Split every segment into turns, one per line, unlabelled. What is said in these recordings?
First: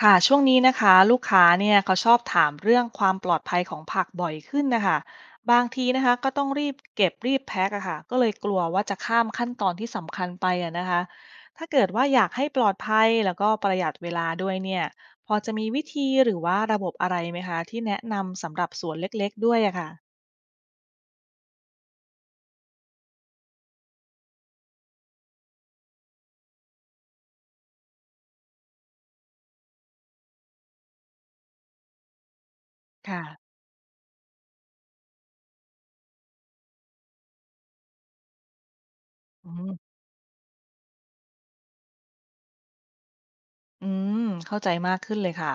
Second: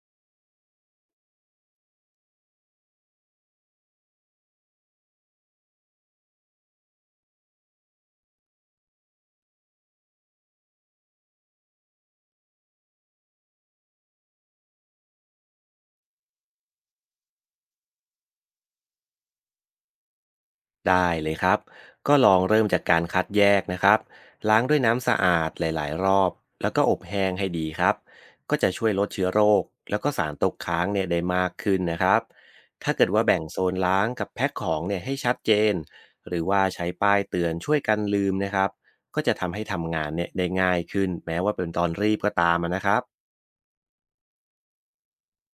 ค่ะช่วงนี้นะคะลูกค้าเนี่ยเขาชอบถามเรื่องความปลอดภัยของผักบ่อยขึ้นนะคะบางทีนะคะก็ต้องรีบเก็บรีบแพ็คอะค่ะก็เลยกลัวว่าจะข้ามขั้นตอนที่สำคัญไปอะนะคะถ้าเกิดว่าอยากให้ปลอดภัยแล้วก็ประหยัดเวลาด้วยเนี่ยพอจะมีวิธีหรือว่าระบบอะไรไหมคะที่แนะนำสำหรับสวนเล็กๆด้วยอะค่ะ
ได้เลยครับ ก็ลองเริ่มจากการคัดแยกนะครับล้างด้วยน้ำสะอาดหลายๆรอบ แล้วก็อบแห้งให้ดีครับ ก็จะช่วยลดเชื้อโรคแล้วก็สารตกค้างเนี่ยได้มากขึ้นนะครับถ้าเกิดว่าแบ่ง
ค่ะ
โซนล้างกับแพ็คของเนี่ยให้ชัดเจนหรือว่าใช้ป้ายเตือนช่วยกันลืมนะครับก็จะ
อื
ทำให้
ม
ทำงานเนี่ยได้ง่ายขึ้นแม้ว่าเป็นตอนรีบก็ตามอะนะครับ
อืม เข้าใจมากขึ้นเลยค่ะ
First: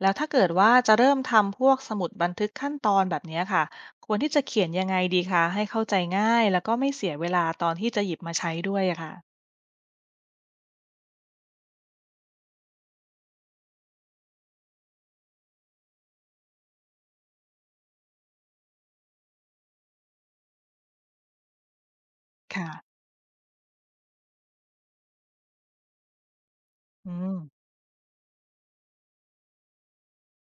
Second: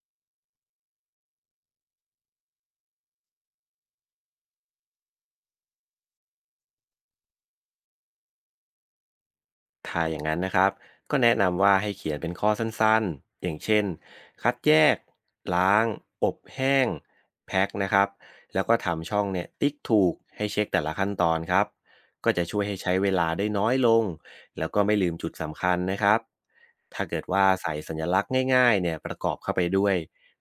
แล้วถ้าเกิดว่าจะเริ่มทำพวกสมุดบันทึกขั้นตอนแบบเนี้ยค่ะ ควรที่จะเขียนยังไงดีคะให้เข้าใจง่ายแล้วก็ไม่เสียเวลาตอนที่จะหยิบมาใช้ด้วยอะค่ะ
ถ้าอย่างนั้นนะครับก็แนะนำว่าให้เขียนเป็นข้อสั้นๆอย่างเช่นคัดแยกล้างอบแห้งแพ็คนะครับแล้วก็ทำช่องเนี่ยติ๊กถูกให้เช็คแต่ละขั้นตอนครับก็จะช่วย
ค่ะ
ให้ใช้เวลาได้น้อยลงแล้วก็ไม่ลืมจุดสำคัญนะครับถ้า
อื
เกิด
ม
ว่าใส่สัญลักษณ์ง่ายๆเนี่ยประกอบเข้าไปด้วย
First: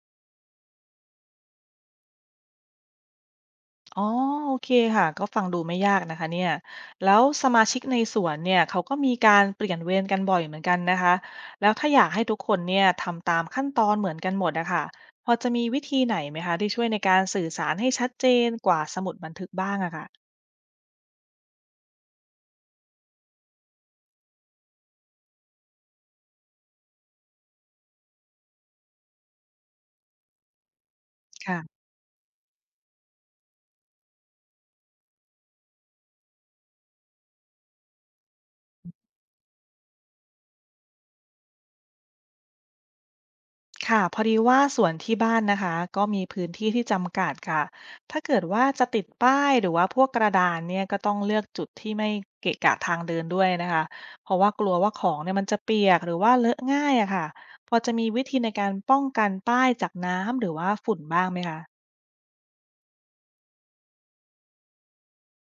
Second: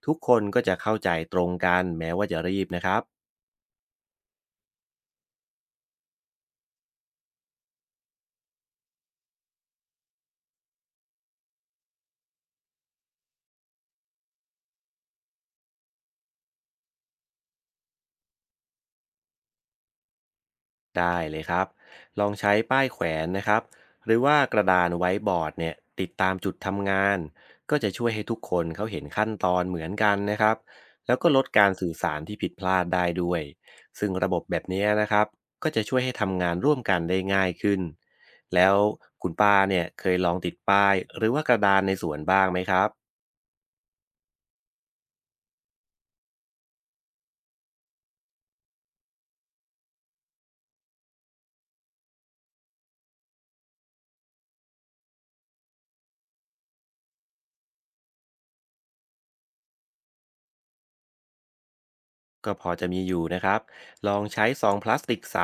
ทุกคนก็จะเข้าใจตรงกันแม้ว่าจะรีบนะครับ
อ๋อโอเคค่ะ ก็ฟังดูไม่ยากนะคะเนี่ยแล้วสมาชิกในสวนเนี่ยเขาก็มีการเปลี่ยนเวรกันบ่อยเหมือนกันนะคะแล้วถ้าอยากให้ทุกคนเนี่ยทำตามขั้นตอนเหมือนกันหมดอะค่ะพอจะมีวิธีไหนไหมคะที่ช่วยในการสื่อสารให้ชัดเจนกว่าสมุดบันทึกบ้างอะค่ะ
ได้เลยครับลองใช้ป้ายแขวนนะครับหรือว่ากระดานไว้บอร์ดเนี่ยติดตามจุดทำงาน ก็จะช่วยให้ทุกคนเขาเห็นขั้นตอนเหมือนกันนะครับ แล้วก็ลดการ
ค่ะ
สื่อสารที่ผิดพลาดได้ด้วย ซึ่งระบบแบบนี้นะครับ ก็จะช่วยให้ทำงานร่วมกันได้ง่ายขึ้นแล้วคุณป้าเนี่ยเคยลองติดป้ายหรือว่ากระดานในสวนบ้างไหมครับ
ค่ะพอดีว่าสวนที่บ้านนะคะก็มีพื้นที่ที่จำกัดค่ะถ้าเกิดว่าจะติดป้ายหรือว่าพวกกระดานเนี่ยก็ต้องเลือกจุดที่ไม่เกะกะทางเดินด้วยนะคะเพราะว่ากลัวว่าของเนี่ยมันจะเปียกหรือว่าเลอะง่ายอะค่ะพอจะมีวิธีในการป้องกันป้ายจากน้ำหรือว่าฝุ่นบ้างไหมคะ
ก็พอจะมีอยู่นะครับ ลองใช้ซองพลาสติกใส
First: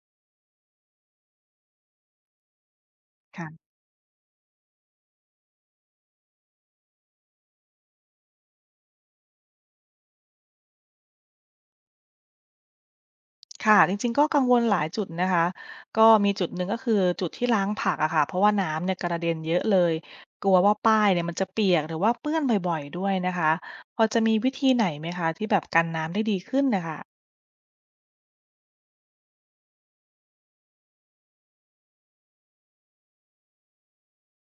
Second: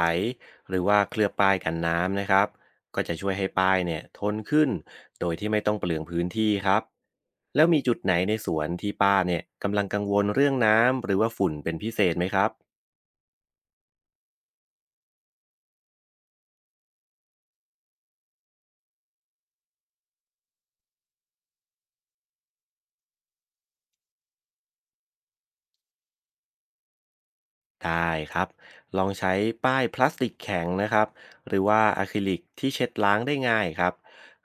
หรือว่าเคลือบป้ายกันน้ำนะครับ ก็จะช่วยให้
ค่ะ
ป้ายเนี่ยทนขึ้นโดยที่ไม่ต้องเปลืองพื้นที่ครับ แล้วมีจุดไหนในสวนที่ป้าเนี่ยกำลังกังวลเรื่องน้ำหรือว่าฝุ่นเป็นพิเศษไหมครับ
ค่ะจริงๆก็กังวลหลายจุดนะคะก็มีจุดหนึ่งก็คือจุดที่ล้างผักอะค่ะเพราะว่าน้ำเนี่ยกระเด็นเยอะเลยกลัวว่าป้ายเนี่ยมันจะเปียกหรือว่าเปื้อนบ่อยๆด้วยนะคะพอจะมีวิธีไหนไหมคะที่แบบกันน้ำได้ดีขึ้นน่ะค่ะ
ได้ครับลองใช้ป้ายพลาสติกแข็งนะครับหรือว่าอะคริลิกที่เช็ดล้างได้ง่ายครับ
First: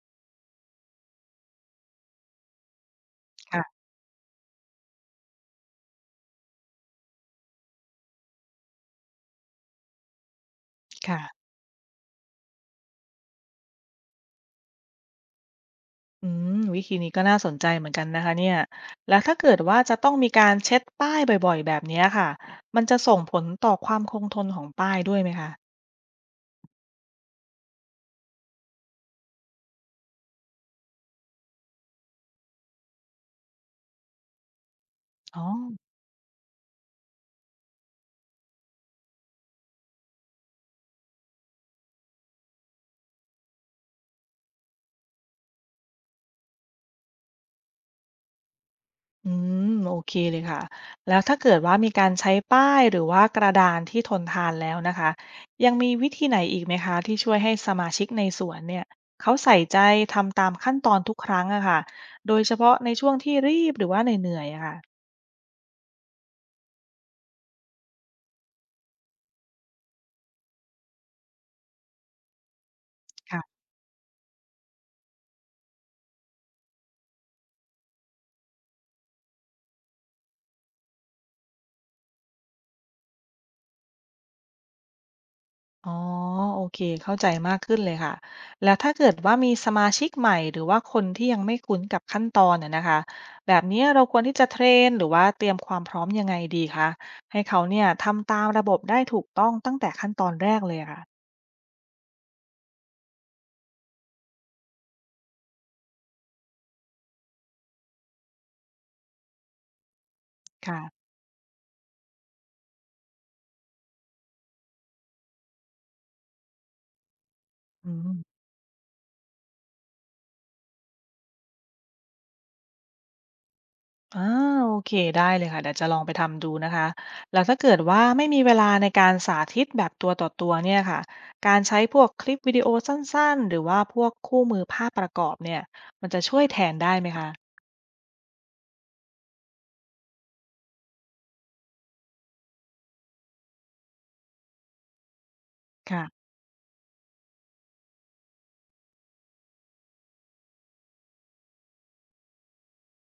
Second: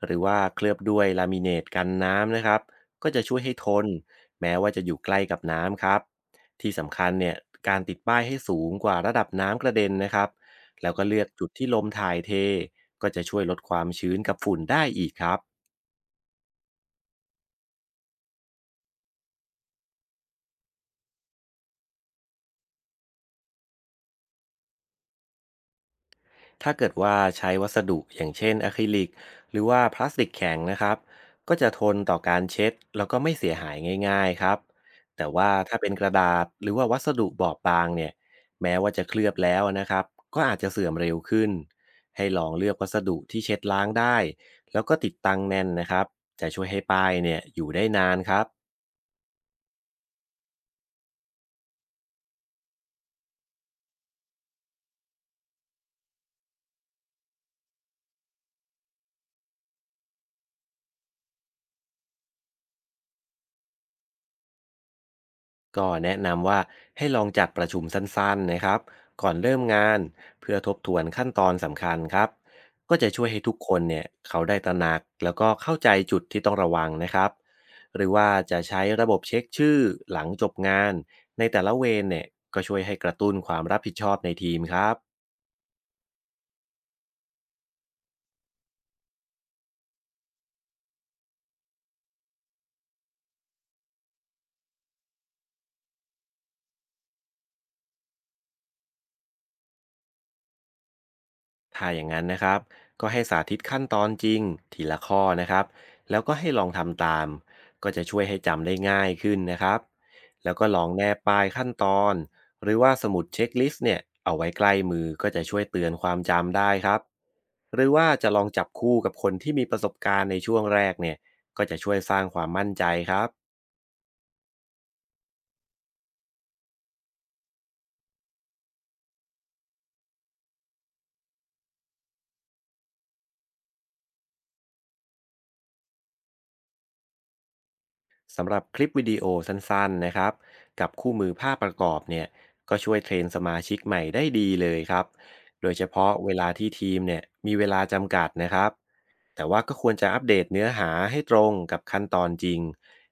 หรือว่าเคลือบด้วยลามิเนตกันน้ำนะครับก็จะช่วยให้ท
ค่ะ
นแม้ว่าจะอยู่ใกล้กับน้ำครับที่สำคัญเนี่ยการติดป้ายให้สูงกว่าระดับน้ำกระเด็นนะครับแล้วก็เลือก
ค่ะ
จุดที่ลมถ่ายเทก็จะช่วยลดความชื้นกับฝุ่นได้อีกครับ
อืมวิธีนี้ก็น่าสนใจเหมือนกันนะคะเนี่ยแล้วถ้าเกิดว่าจะต้องมีการเช็ดป้ายบ่อยๆแบบเนี้ยค่ะมันจะส่งผลต่อความคงทนของป้ายด้วยไหมคะ
ถ้าเกิดว่าใช้วัสดุอย่างเช่นอะคริลิกหรือว่าพลาสติกแข็งนะครับก็จะทนต่อการเช็ดแล้วก็ไม่เสียหายง่ายๆครับแต่
อ๋อ
ว่าถ้าเป็นกระดาษหรือว่าวัสดุบอบบางเนี่ยแม้ว่าจะเคลือบแล้วนะครับก็อาจจะเสื่อมเร็วขึ้นให้ลองเลือกวัสดุที่เช็ดล้างได้แล้วก็ติดตั้งแน่นนะครับจะช่วยให้ป้ายเนี่ยอยู่ได้นานครับ
อืมโอเคเลยค่ะแล้วถ้าเกิดว่ามีการใช้ป้ายหรือว่ากระดานที่ทนทานแล้วนะคะยังมีวิธีไหนอีกไหมคะที่ช่วยให้สมาชิกในสวนเนี่ยเขาใส่ใจทำตามขั้นตอนทุกครั้งอะค่ะโดยเฉพาะในช่วงที่รีบหรือว่าเหนื่อยๆอะค่ะ
ก็แนะนำว่าให้ลองจัดประชุมสั้นๆนะครับก่อนเริ่มงานเพื่อทบทวนขั้นตอนสำคัญครับก็จะช่วยให้ทุกคนเนี่ยเขาได้ตระหนักแล้วก็เข้าใจจุดที่ต้องระวังนะครับหรือว่าจะใช้ระบบเช็คชื่อหลังจบงานในแต่ละเวรเนี่ยก็ช่วยให้กระตุ้นความรับผิดชอบในทีมครับ
อ๋อโอเคเข้าใจมากขึ้นเลยค่ะแล้วถ้าเกิดว่ามีสมาชิกใหม่หรือว่าคนที่ยังไม่คุ้นกับขั้นตอนน่ะนะคะแบบนี้เราควรที่จะเทรนหรือว่าเตรียมความพร้อมยังไงดีคะให้เขาเนี่ยทำตามระบบได้ถูกต้องตั้งแต่ขั้นตอนแรกเลยอะค่ะ
ถ้าอย่างนั้นนะครับก็ให้สาธิตขั้นตอนจริงทีละข้อนะครับแล้วก็ให้ลองทำตามก็จะช่วยให้จำได้ง่ายขึ้นนะครับแล้วก็ลองแน
ค่ะ
บป้ายขั้นตอนหรือว่าสมุดเช็คลิสต์เนี่ยเอาไว้ใกล้มือก็จะช่วยเตือนความจำได้ครับหรื
อื
อว่า
ม
จะลองจับคู่กับคนที่มีประสบการณ์ในช่วงแรกเนี่ยก็จะช่วยสร้างความมั่นใจครับ
อ่าโอเคได้เลยค่ะเดี๋ยวจะลองไปทำดูนะคะแล้วถ้าเกิดว่าไม่มีเวลาในการสาธิตแบบตัวต่อตัวเนี่ยค่ะการใช้พวกคลิปวิดีโอสั้นๆหรือว่าพวกคู่มือภาพประกอบเนี่ยมันจะช่วยแทนได้ไหมคะ
สำหรับคลิปวิดีโอสั้นๆนะครับกับคู่มือภาพประกอบเนี่ยก็ช่วยเทรนสมาชิกใหม่ได้ดีเลยครับโดยเฉพาะ
ค่ะ
เวลาที่ทีมเนี่ยมีเวลาจำกัดนะครับแต่ว่าก็ควรจะอัปเดตเนื้อหาให้ตรงกับขั้นตอนจริง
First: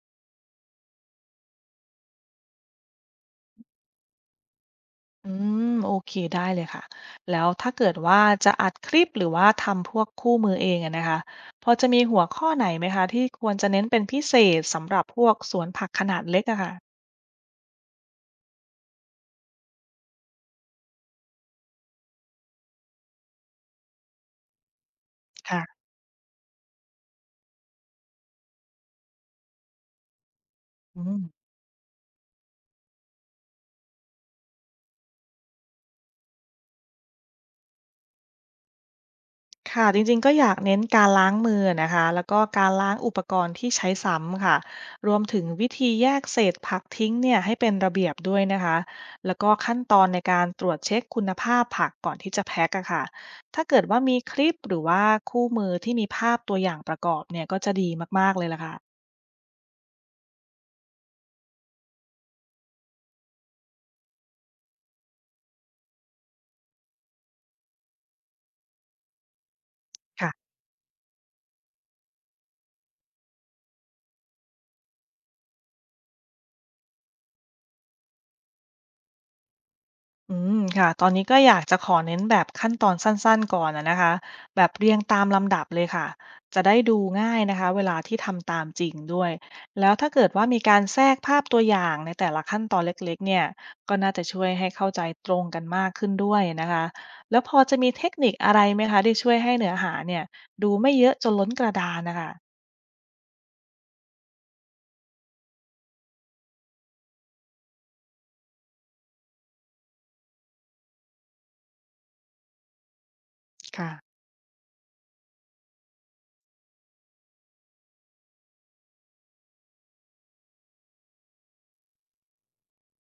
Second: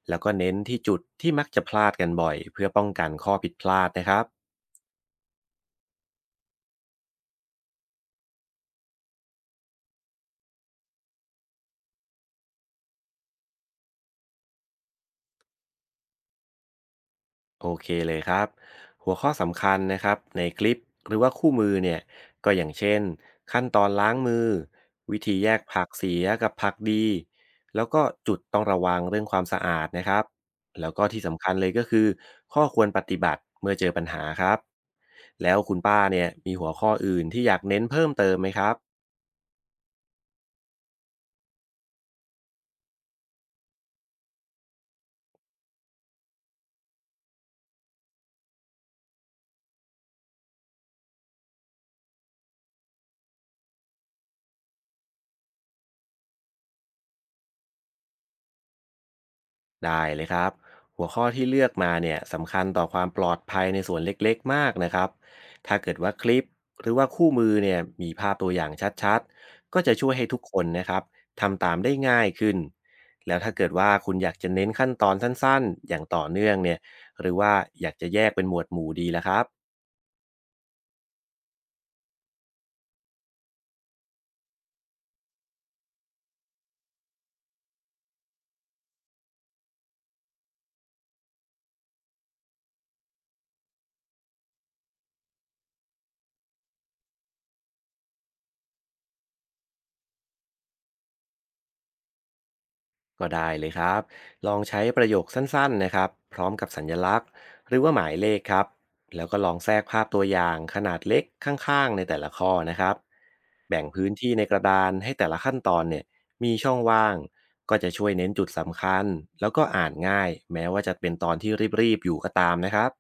แล้วก็เน้นที่จุดที่มักจะพลาดกันบ่อยเพื่อป้องกันข้อผิดพลาดนะครับ
อืมโอเคได้เลยค่ะ แล้วถ้าเกิดว่าจะอัดคลิปหรือว่าทำพวกคู่มือเองอะนะคะ พอจะมีหัวข้อไหนไหมคะที่ควรจะเน้นเป็นพิเศษสำหรับพวกสวนผักขนาดเล็กอะค่ะ
โอเคเลยครับหัวข้อสำคัญนะครับในคลิปหรือว่าคู่มือเนี่ยก็อย่างเช่นขั้นตอนล้างมือวิธีแยก
ค่ะ
ผักเสียกับผักดีแล้วก็จุดต้องระวังเรื่องความสะอาดนะครับแล้ว
อื
ก็ที่
ม
สำคัญเลยก็คือข้อควรปฏิบัติเมื่อเจอปัญหาครับแล้วคุณป้าเนี่ยมีหัวข้ออื่นที่อยากเน้นเพิ่มเติมไหมครับ
ค่ะจริงๆก็อยากเน้นการล้างมือนะคะแล้วก็การล้างอุปกรณ์ที่ใช้ซ้ำค่ะรวมถึงวิธีแยกเศษผักทิ้งเนี่ยให้เป็นระเบียบด้วยนะคะแล้วก็ขั้นตอนในการตรวจเช็คคุณภาพผักก่อนที่จะแพ็คอะค่ะถ้าเกิดว่ามีคลิปหรือว่าคู่มือที่มีภาพตัวอย่างประกอบเนี่ยก็จะดีมากๆเลยล่ะค่
ได้เลยครับหัวข้อที่เลือกมาเนี่ยสำคัญต่อความปลอดภัยในส่วนเล็กๆมากนะครับถ้าเกิดว่าคลิปหรือว่าคู่มือเนี่ยมีภาพตัวอย่างชัดๆก็จะช่วยให้
ะ
ทุกคนนะครับทำตามได้ง่ายขึ้นแล้วถ้าเกิดว่าคุณอยากจะเน้นขั้นตอนสั้นๆอย่างต่อเนื่องเนี่ยหรือว่าอยากจะแยกเป็นหมวดหมู่ดีละครับ
อืมค่ะตอนนี้ก็อยากจะขอเน้นแบบขั้นตอนสั้นๆก่อนอะนะคะแบบเรียงตามลำดับเลยค่ะจะได้ดูง่ายนะคะเวลาที่ทำตามจริงด้วยแล้วถ้าเกิดว่ามีการแทรกภาพตัวอย่างในแต่ละขั้นตอนเล็กๆเนี่ยก็น่าจะช่วยให้เข้าใจตรงกันมากขึ้นด้วยนะคะแล้วพอจะมีเทคนิคอะไรไหมคะที่ช่วยให้เนื้อหาเนี่ยดูไม่เยอะจนล้นกระดานนะค
ก็ได้เลยครับลองใช้ประโยคสั้นๆนะครับพร้อมกับสัญลักษณ์หรือว่าหมายเลขครับแล้วก็ลองแทรกภาพตัวอย่างขนาดเล็กข้างๆในแต่ละข้อนะครับ แบ่ง
ะ
พื้นที่ในกระดานให้แต่ละขั้นตอนเนี่ยมีช่องว่างก็จะช่วยเน้นจุดสำคัญแล้วก็อ่านง่ายแม้ว่าจะเป็นตอนที่รีบๆอยู่ก็ตามนะครับ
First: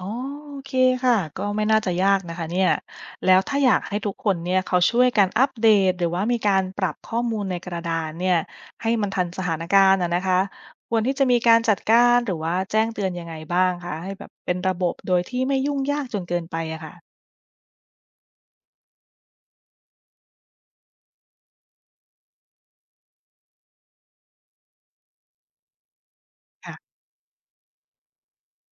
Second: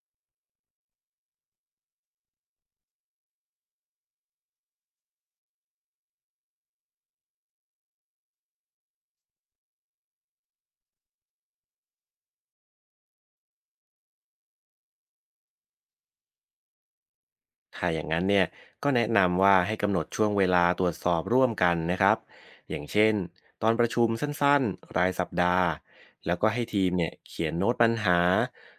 อ๋อโอเคค่ะก็ไม่น่าจะยากนะคะเนี่ยแล้วถ้าอยากให้ทุกคนเนี่ยเขาช่วยกันอัปเดตหรือว่ามีการปรับข้อมูลในกระดานเนี่ยให้มันทันสถานการณ์อะนะคะควรที่จะมีการจัดการหรือว่าแจ้งเตือนยังไงบ้างคะให้แบบเป็นระบบโดยที่ไม่ยุ่งยากจนเกินไปอะค่ะ
ถ้าอย่างนั้นเนี่ยก็แนะนำว่าให้กำหนดช่วงเวลาตรวจสอบร่วมกันนะครับอย่างเช่นตอนประชุมสั้นๆรายสัปดาห์แล้วก็ให้ทีม
ค่ะ
เนี่ยเขียนโน้ตปัญหา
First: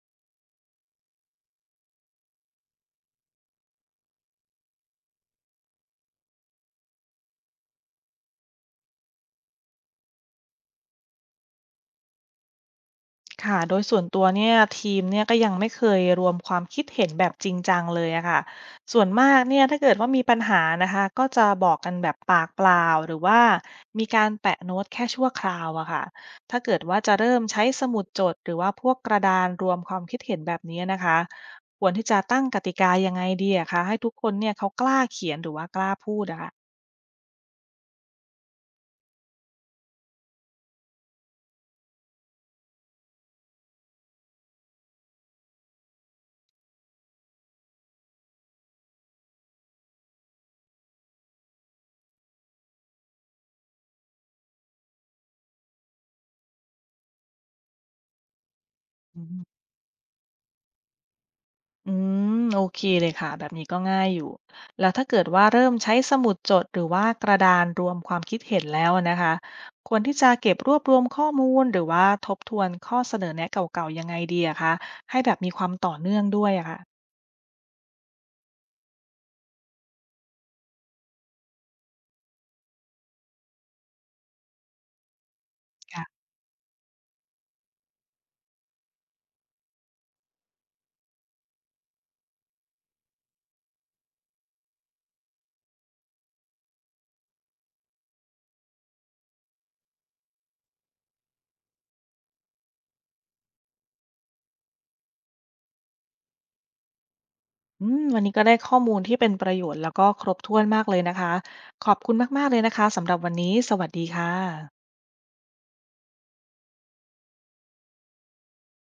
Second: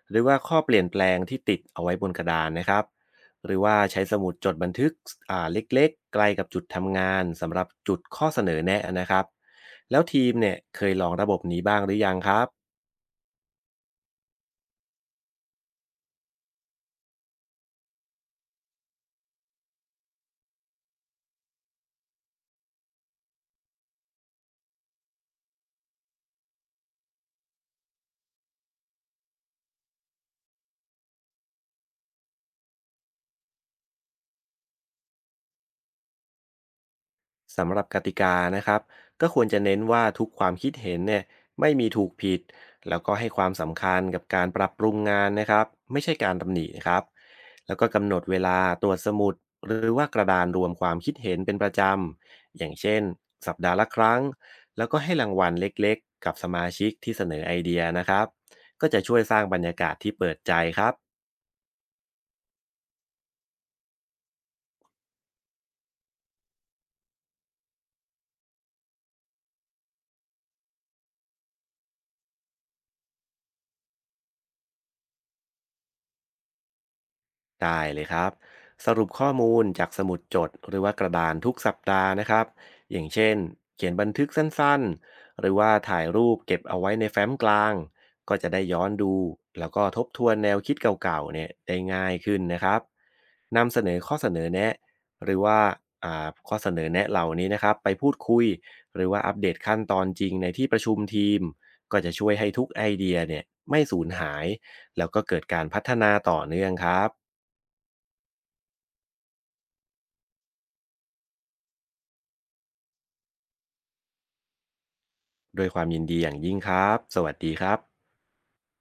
หรือว่าข้อเปลี่ยนแปลงที่ติดเอาไว้บนกระดานนะครับหรือว่าใช้สมุดจดบันทึกเล็กๆใกล้กับจุดทำงานสำหรับจุดข้อเสนอแนะนะครับแล้วทีมเนี่ยเคยลองระบบนี้บ้างหรือยังครับ
ค่ะโดยส่วนตัวเนี่ยทีมเนี่ยก็ยังไม่เคยรวมความคิดเห็นแบบจริงจังเลยอะค่ะส่วนมากเนี่ยถ้าเกิดว่ามีปัญหานะคะก็จะบอกกันแบบปากเปล่าหรือว่ามีการแปะโน้ตแค่ชั่วคราวอะค่ะถ้าเกิดว่าจะเริ่มใช้สมุดจดหรือว่าพวกกระดานรวมความคิดเห็นแบบนี้นะคะควรที่จะตั้งกติกายังไงดีอะคะให้ทุกคนเนี่ยเขากล้าเขียนหรือว่ากล้าพูดอะค่ะ
สำหรับกติกานะครับก็ควรจะเน้นว่าทุกความคิดเห็นเนี่ยไม่มีถูกผิดแล้วก็ให้ความสำคัญกับการปรับปรุงงานนะครับไม่ใช่การตำหนินะครับแล้วก็กำหนดเวลาตรวจสมุดหรือว่ากระดานรวมความคิดเห็นเป็นประจำอย่างเช่นสัปดาห์ละครั้งแล้วก็ให้รางวัลเล็กๆกับสมาชิกที่เสนอไอเดียนะครับก็จะช่วยสร้างบรรยากาศที่เปิดใจครับ
อืมโอเคเลยค่ะแบบนี้ก็ง่ายอยู่แล้วถ้าเกิดว่าเริ่มใช้สมุดจดหรือว่ากระดานรวมความคิดเห็นแล้วนะคะควรที่จะเก็บรวบรวมข้อมูลหรือว่าทบทวนข้อเสนอแนะเก่าๆยังไงดีอะคะให้แบบมีความต่อเนื่องด้วยอะค่ะ
ได้เลยครับสรุปข้อมูลจากสมุดจดหรือว่ากระดานทุกสัปดาห์นะครับอย่างเช่นเขียนบันทึกสั้นๆหรือว่าถ่า
ค่ะ
ยรูปเก็บเอาไว้ในแฟ้มกลางก็จะได้ย้อนดูแล้วก็ทบทวนแนวคิดเก่าๆเนี่ยได้ง่ายขึ้นนะครับนำเสนอข้อเสนอแนะหรือว่าข้อเสนอแนะเหล่านี้นะครับไปพูดคุยหรือว่าอัปเดตขั้นตอนจริงในที่ประชุมทีมก็จะช่วยให้ทุกไอเดียเนี่ยไม่สูญหายแล้วก็เกิดการพัฒนาต่อเนื่องครับ
อืมวันนี้ก็ได้ข้อมูลที่เป็นประโยชน์แล้วก็ครบถ้วนมากเลยนะคะขอบคุณมากๆเลยนะคะสำหรับวันนี้สวัสดีค่ะ
ด้วยความยินดีอย่างยิ่งครับ สวัสดีครับ